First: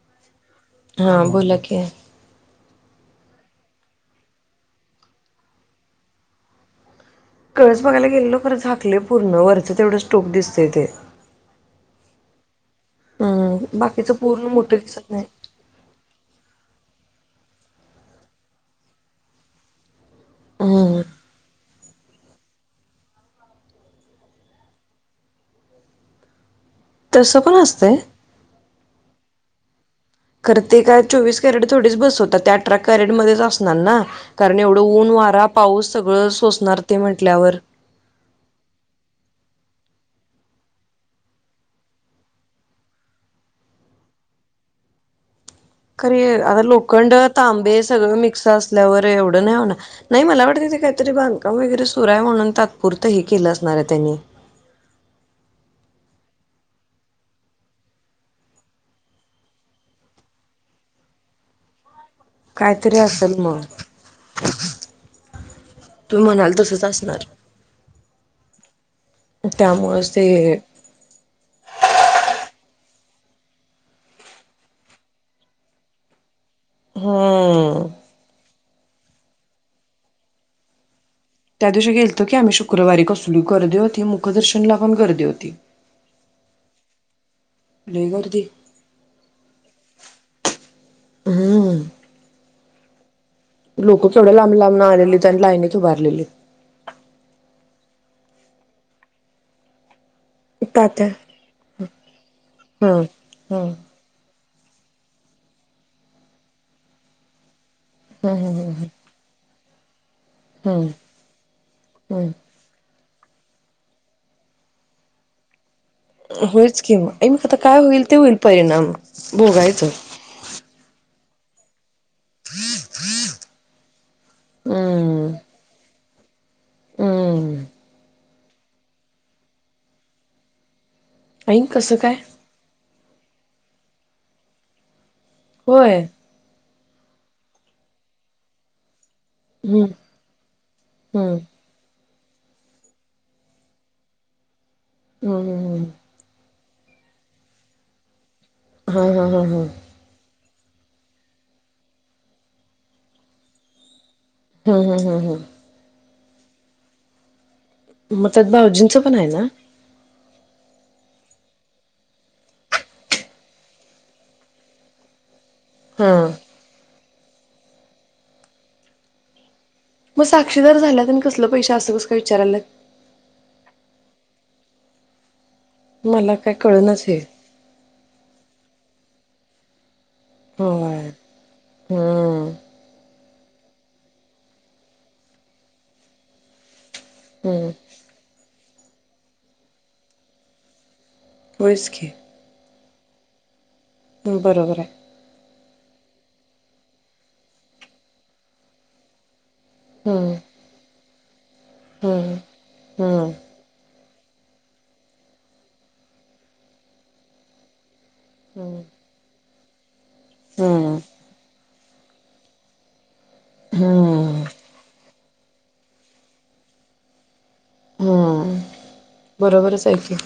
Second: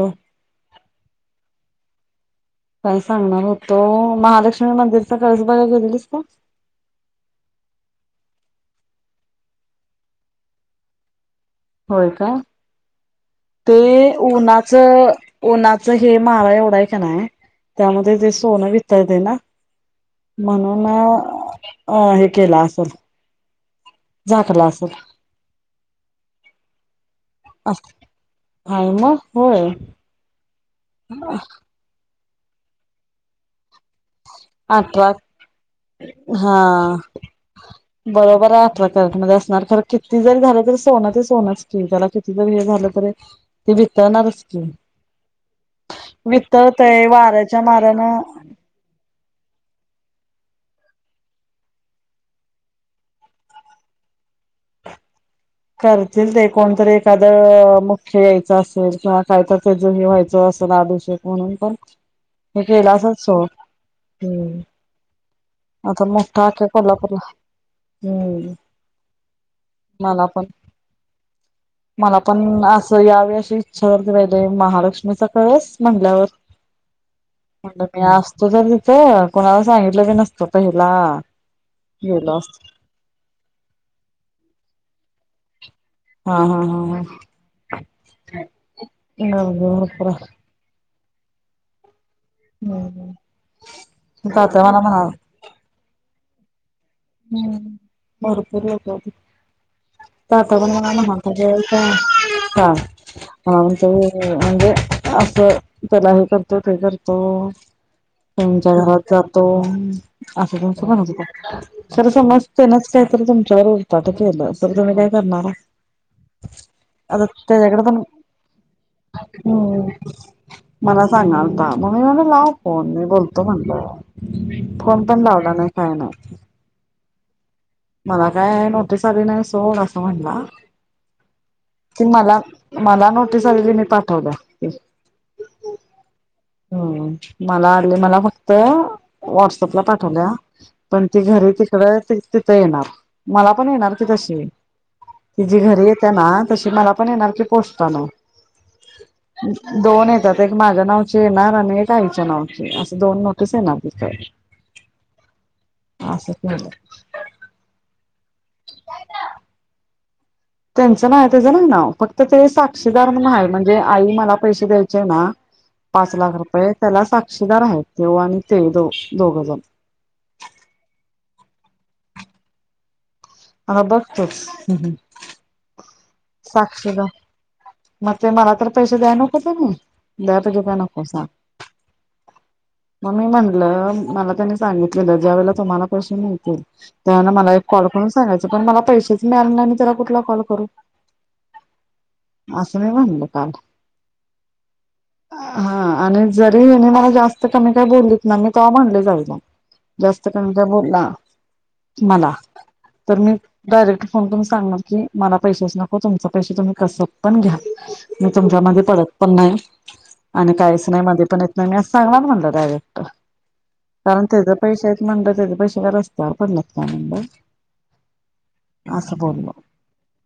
हो. हा बोला की काय सांगणार होतो महालक्ष्मी मंदिरचा कळस बघाय गेलेलीस काय कळस बघायला गेलेलो खरं झाकलंय पूर्ण वरचं तेवढंच टोक दिसतंय ते होय काय ते हम्म बाकीचं पूर्ण मोठं दिसत उन्हाचं नाही. उन्हाचं हे मारा एवढा आहे का नाय त्यामुळं ते जे सोनं वितळतंय ना म्हणून हम्म अ हे केलं असलं झाकलं असलं तसं पण असतंय हा मग होय खरं ते काय चोवीस कॅरेट थोडीच बसवतात ते अठरा कॅरेट मध्येच असणार ना कारण एवढं ऊन अठरा वारा पाऊस सगळं हा सोसणार ते म्हटल्यावर बरोबर आहे अठरा कॅरेट मध्ये असणार खरं किती जरी झालं तरी सोनं ते सोनंच की त्याला किती जरी हे झालं तरी ते वितळणारचं की [inaudible] खरं हे आता वितळतय लोखंड वाऱ्याच्या तांबे सगळं मारानं मिक्स असल्यावर एवढं नाही मला वाटतंय ते काहीतरी बांधकाम वगैरे सुरू आहे म्हणून तात्पुरतं हे केलं असणार आहे त्यांनी [unintelligible] करतील ते कोणतरी एखादं मुख्य यायचं असलं किंवा काहीतर त्याचं हे व्हायचं पण अभिषेक म्हणून पण हे केलं कायतरी असलं असेल सोड मग. हम्म्म आता तुम्ही मोठा म्हणाल आख्या तसंच कोल्हापूरला असणार. हम्म त्यामुळेच मला ते पण मला पण अ तर यावेळी अशी इच्छावरती राहिल्या महालक्ष्मीचा कळस म्हंटल्यावर हम्म्म तू तर तिथं कोणाला सांगितलं बी नसतं पहिला त्या दिवशी गेलतो की गेलो आम्ही असतो शुक्रवारी कसली गर्दी होती मुखदर्शनला पण गर्दी होती हा हा लई गर्दी हा हा हम्म हम्म लोकं केवढ्या लांब तात्या मला लांबणं म्हणाला आलेलित आणि लाईनीत उभारलेली हम्म भरपूर लोकं होती काका पण मला तात्या म्हणालता गं जा हा हम्म हा हम्म जाऊन ये म्हणजे असं त्याला हे करतो ते करतो हम्म त्यांच्या हम्म घरात जातो असं तसं हम्म म्हणत होता खरं हम्म समज त्यानचं काहीतरी तुमच्यावर उरपाट केलं असतं तर तुम्ही काय करणारा होयंच कि मग ऐं आता काय पण होईल ते होईल परिणाम हम्म भोगायचं मला सांगालता म्हणून मी म्हटलं लाव फोन मी बोलतो म्हणलं फोन पण लावला नाही काय नाही हम् मला काय नोटीस आली नाही सोड असं म्हणला ऐन कसं ती काय मला मला नोटीस आलेली मी पाठवल्या होय हम्म मला आलेली मला फक्त व्हॉट्स‌ॲपला हम्म पाठवल्या पण ती हम्म घरी तिकडं ते तिथं येणार मला पण येणार की तशी हम्म ती जी हम्म हम्म घरी येते ना तशी मला पण येणार की पोस्टानं हा हा हा हा दोन येतात एक माझ्या नाव येणार आणि एक आईच्या नावची असं दोन नोटीस येणार तिथं हम् हम् हम्म हम् असंच म्हटला मग त्यात भाऊजींचं पण आहे ना त्यांचं नाही त्याचं नाही नाव फक्त ते साक्षीदार म्हणून आहे म्हणजे आई मला पैसे द्यायची आहे ना पाच हा लाख रुपये त्याला साक्षीदार आहेत ते आणि ते दो दोघं जण मग साक्षीदार झाल्यात आणि कसलं पैश असं कस का विचारायला हा बघत हम् हम् मला काय कळनास हे मग ते मला तर पैसे द्या नको त म द्या पैजे का नको होय सां हम्म मग मी म्हटलं मला त्यांनी सांगितलेलं ज्या वेळेला तुम्हाला पैसे मिळतील त्या मला हम्म कॉ सांगायच पण मला पैसेच मिळाले नई त्याला कुठला कॉल करू होय च की ल काल बरोबर आहे हा आणि जरी ये मला जास्त कमी काय बोललीत ना मी त म्हनले जाऊ जास्त कमी काय बोलला मला हम् तर मी डायरेक्ट फोन करून सांगणार की मला पैशच नको हो तुम पैश तुम्ही कस पण घ्या मी तुमच्या हम्म मध्ये पडत पण नाही आणि काहीच हम्म नाही मध्ये पण येत नाही मी अस सांगणार म्हणलं डायरेक्ट कारण हम्म त्याचे पैसे आहेत म्हणलं त्याचे पैसे का रस्त्यावर पडल्यात का म्हणड हम्म [inaudible] बरोबरच हे की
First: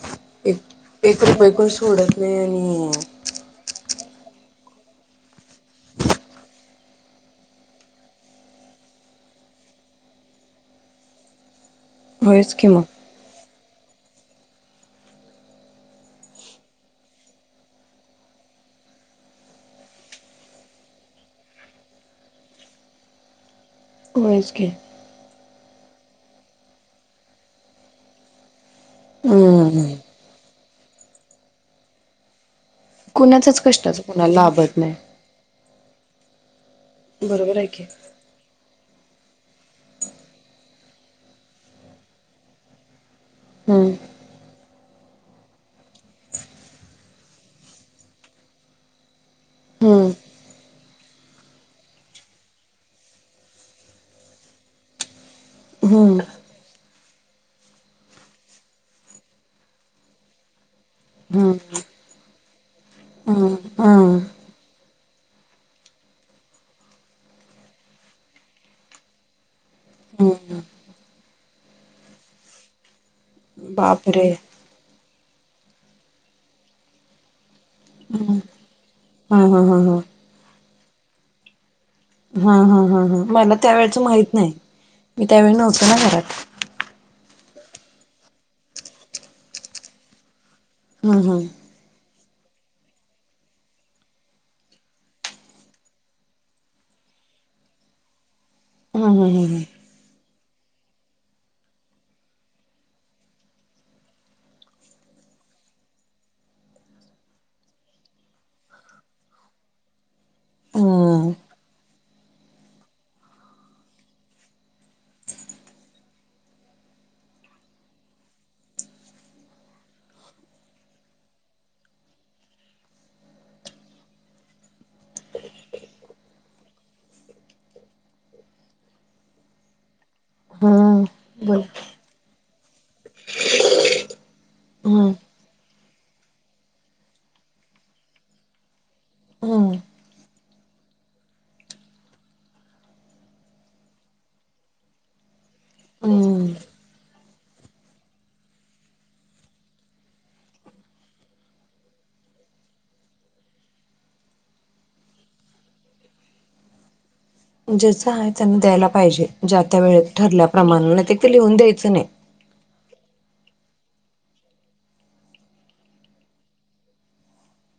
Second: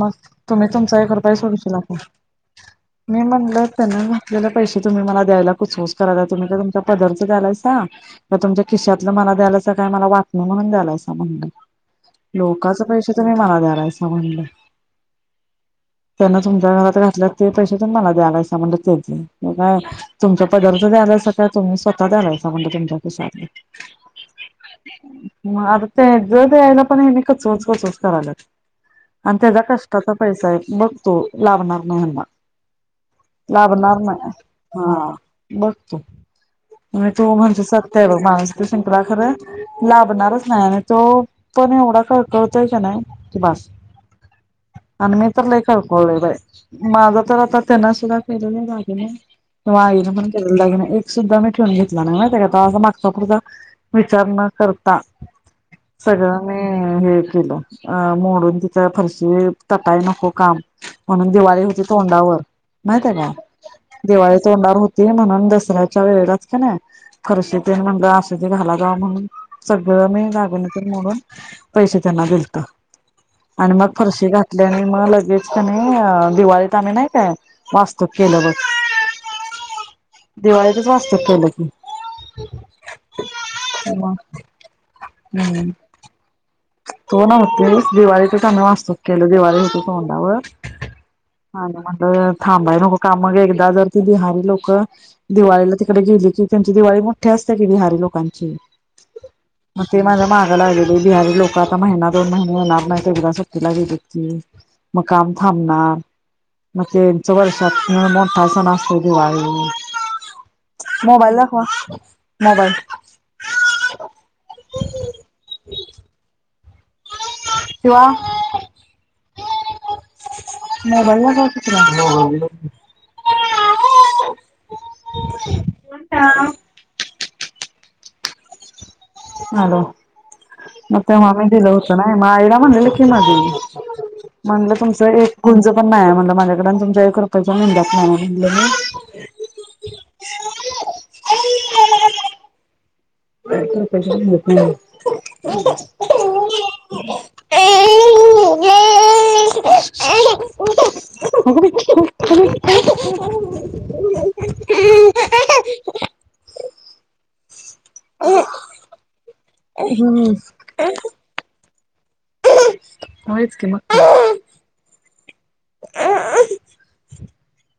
मग तुम्ही तुमचा एक रुपया रुपये सोडू कोण शकत नाही सोडत आणि मी म्हणलं ते ना ज पैसे तुम्ही मला द्यायला कुसकूस करायला तुम्ही का तुमचा पदरच द्यायला सां तुमच्या खिशातला ला द्यायलासा मला वाटन नाही म्हणून द्यालायं म्हण होयच की लोकच मग पैश तुम्ही मला द्यायलासा म्हणलंय त्यांना तुमच्या घरात घातल्या ते पैसे प मला द्याला म्हण ते तुमच्या पद द्याय का तुम्ही स्वतः द्यायालासा म्हणले तुमच्या खिशात न होय च की मग आता ते जर यायला पण मी कूच कूच कूच कूच करायलात त्याचा हम्म कष्टाचा पैसा बघतो लाभणार नाही ह्याना कुणाच्याच लाभणार कष्टाच नाही कुणाला लाभत हा नाही बघ म्ह तो बरोबर म्हणत की सत्य आहे बघ माणस खरं लाभणारच नाही आणि तो पण एवढा कळकळतोय का नाही क बास हम्म आणि मी तरलई कळकळलं बाइ माझं तर आता त्यांना सुद्धा केलेलं दागिने नाही तवा आई हम्म न पण केलेले दागिने सुद्धा मी ठेवून घेतला नाही म त्या मागचा पुधचा विचार न करता हम्म सगळ्यांनी हे केलं मोडून तिथ तटाई नको काम म्हणून हम्म दिवाळी होती तोंडावर माहत ना हम्म हम्म दिवाळी तोंडार होती म्हणून दसऱ्याच्या वेळेलाच का नाही खर्शी ते मंग असे ते घाला जा म्हणून सगळं मी दागिने पण मोडून पैसे दिलंत आणि मग फरशी बापरे घातली आणि लगेच त्यां दिवाळीत आम्ही नाही काय वास्तूक केलं बघ हा हा हा हा वास्तू केलं की हा हा हा हा मला त्यावेळेच मग माहित नाही मी त्यावेळी नव्हते ना घरात तो नव्हते दिवाळीचम्ही वास्तूक केलं दिवाळी होती तोंडावर हम्म हम्म आणि म्हटलं थांबाय नको का मग एकदा जर ती बिहारी लोक दिवाळीला तिकडे गेली कि त्यांची दिवाळी मोठ्या क बहारी लोकांची हा हा हा हा मग ते [unintelligible] बिहारी लोक आता महिना दोन महिने येणार नाहीत एकदा सुट्टीला गेले की, मग काम थांबणार. मग त्यांच वर्षातनं मोठ्ठा सण असतो दिवाळी हम्म मोबाईल दाखवा. मोबाईल किंवा मोबाईल दाखवा. [unintelligible] [unintelligible] हॅलो मग हम्म तेव्हा मी बोल दिलं होत ना, मग आईला म्हटलं होतं की मधी. म्हणलं हम्म तुमचं एक गुंज पण नाहीये म्हंटल माझ्याकडं आणि तुमच्या एक रुपयाच्या मिन्द्यात नाही म्हणलं मी. हम्म [inaudible] [unintelligible] हं. अग बाई, अगं बाई [unintelligible] [inaudible] ज्याच आहे त्यांना द्यायला पाहिजे. ज्या त्या वेळेत हम्म ठरल्याप्रमाणं नाही तर ते लिहून द्यायचं नाही. होयच की मग काय. [unintelligible]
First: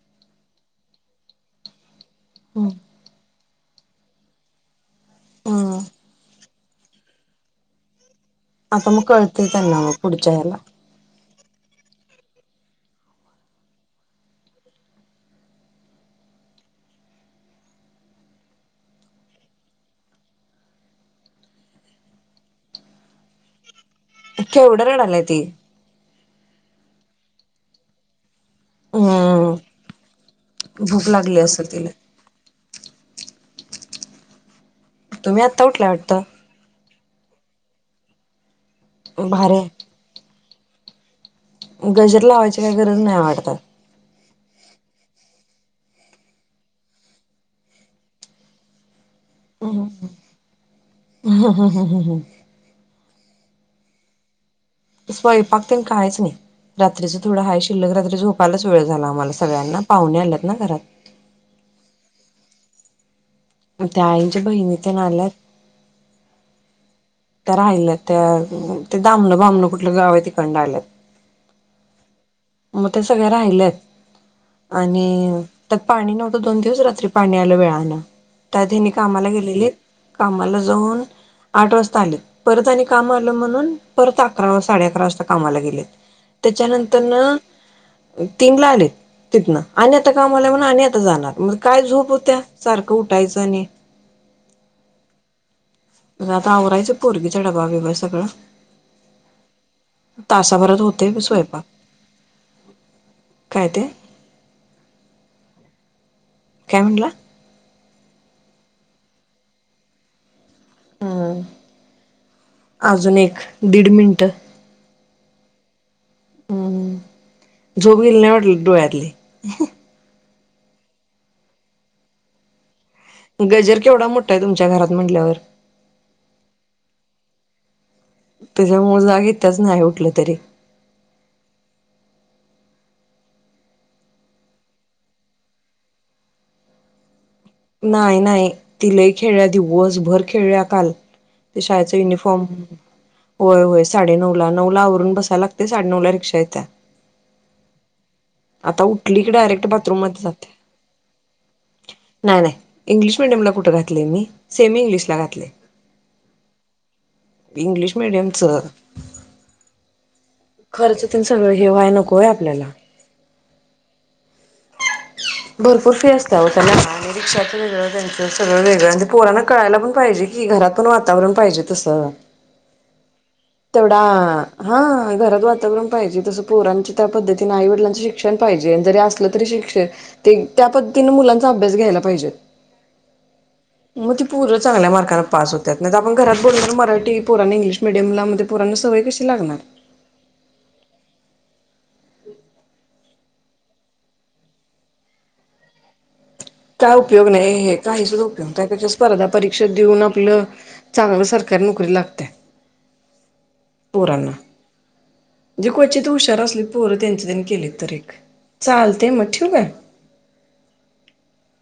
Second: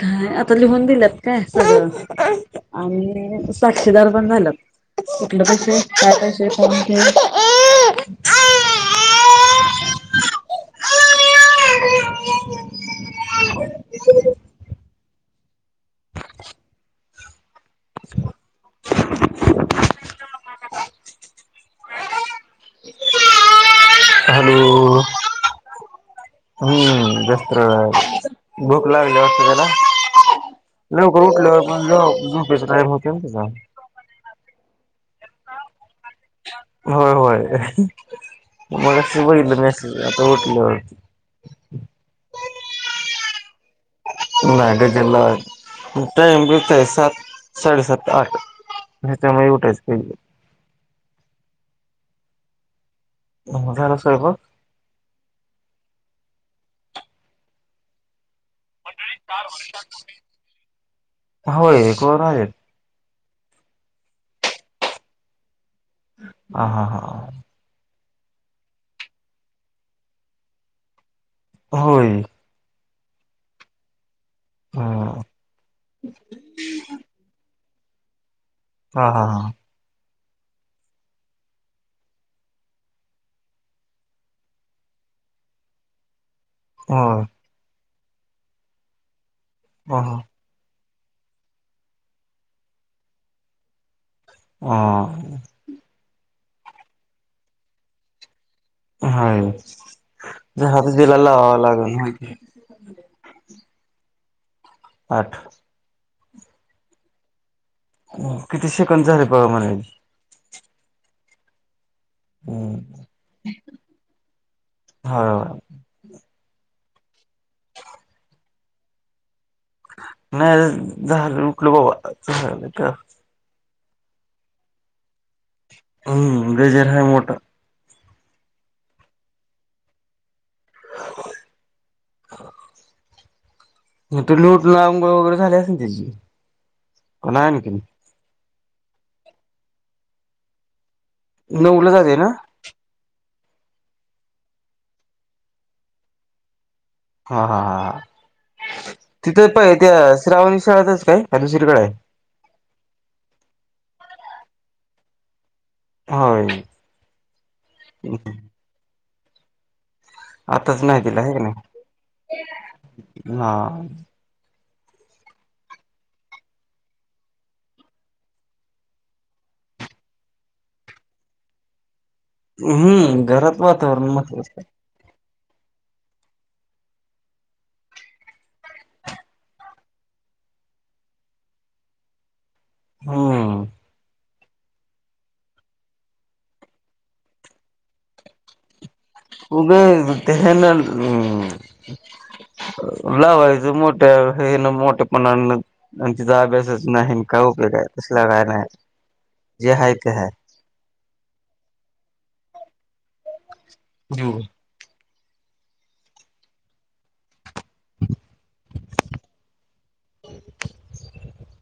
काय आता लिहून दिल्यात काय सगळं आणि साक्षीदार पण झाल्यात. कुठलं हम्म पैसे, काय पैसे कोण ते आता मग कळतंय त्यांना मग पुढच्या हेला [inaudible] [inaudible] केवढ हॅलो रडायलाय ती. हम्म, जास्त रडायल्या. भूक लागल्या वाटत हम्म त्याला, भूक लवकर लागली उठल्यावर असेल पण तिला झोपच टाईम होतंय. थांब कि जरा. तुम्ही आत्ता उठलाय वाटतं? होय, होय. मघाशीच भारी बघितलं मेसेज आत्ता उठल्यावरती. गजर लावायची काही गरज नाही वाटत. नाही गजर लावायची. टाइम [unintelligible] सात, साडे सात, आठ याच्यामध्ये उठायचं कधी बी. [unintelligible] मग झाला स्वयंपाक? स्वयंपाक तेन काहीच नाही. रात्रीचा थोडं हाय शिल्लक रात्री झोपायलाच वेळ झाला आम्हाला सगळ्यांना पाहुणे आल्यात ना घरात. होय कोण आहेत त्या आईंच्या बहिणी तेन आल्यात हा, हा, हा. त्या राहिल्यात त्या ते दामणं बामणं कुठलं गाव तिकंड आल्यात. होय. मग ते सगळे राहिलेत. आणि हम्म. त्यात पाणी नव्हतं दोन दिवस, रात्री पाणी आलं वेळानं. त्यात हेनी हा हा कामाला हा गेलेलीत. कामाला जाऊन आठ वाजता आलेत परत आणि काम आलं म्हणून परत अकरा, साडे अकरा वाजता कामाला गेलेत. होय त्याच्यानंतरनं तीनला आलेत तिथनं ह आणि आता काम आलंय म्हण जाणार, मग काय झोप होत्या सारखं उठायचं आणि हा. आता आवरायचं पोरगीचा डबा बीबा सगळा. हाय, [unintelligible] होते दिला लावाव‌ं स्वयंपाक लागेल माहीतेय. काय ते? आठ काय म्हनला किती शे कं झा र प मला होय,, हो अजून एक दीड मिनटं.. हा. झोप गेली नाही वाटलं डोळ्यातलीऽ नाही, झाल उठलो बाबा. झाऽऽ गजर केवढा मोठाय तुमच्या घरात म्हटल्यावरऽऽ हम्म,, गजर लय मोठाय... त्याच्यामुळे जाग ईत्याच त्याच नाही उठलं तरी.. हो, मग तूमी उटवूटन आंगोळ वगैरे झाली आसलं त्याचीऽऽ नाही, नाही ति लय खेळ्या,, दिवसभर खेळल्या काल... ते नऊला शाळेच जाते ना युनिफॉर्म. होय, होय, साडेनऊ ला. नऊ ला आवरून बसाय लागतय साडे नऊ ला रिक्षा येत्या.. हा हा हा हा.. आता उठली की तिथे डायरेक्ट पय त्या बाथरूम मध्ये जाते श्रावणी शाळेतच काय? दुसरीकडे आहे.. नाही इंग्लिश मिीडियमला कुठं घातलय मी,, सेमी इंग्लिशला घातलय.. होय इंग्लिश मीडियमचं,, आताच नाही तिला खर्चातून आहे का सगळं नाही हेवाय नको वय आपल्याला.. हा भरपूर फी असता वो तला. रिक्ाचं वेगळं, त्यांचं सगळं वेगळं, ते पोराना कळायला पण पाहिजे की, घरात पण वातावरण पाहिजे तसं.. हम्म घरात तेवढा वातावरण महत्वाचं हा ऽऽघरात. वातावरण पायजे, पोरां त्या पद्धतीने आई वडलां शिक्षण पाहिजे, ज असलं तरी शषऽऽ त्या पद्तीने मुलांचा अभ्यास घेयला पायजे,, हम्म मगऽऽ पोरं चांगल्या मार्काने पास होतात,, आपण घरात बोलल तर मराठी पोरांना इंग्लिश मिडियमला मणऽऽ उगे,, त नाम लावायच मोठ्या, हेन मोठ्यापणा.. काय उपयोग नाही,, हे काही सुद्धा काय उपयोग नाही नाहीच्या स्पर्धा परीक्षा जे आहे देऊन ते आहे आपलंऽऽ चांगलं सरकारी नोकरी लागत्या,, पोरांना. णजे क्वचित हुशार असली पोरं त्यांचे त्यांनी केले तर एक,,, चालतय मी ठिव काय? [unintelligible]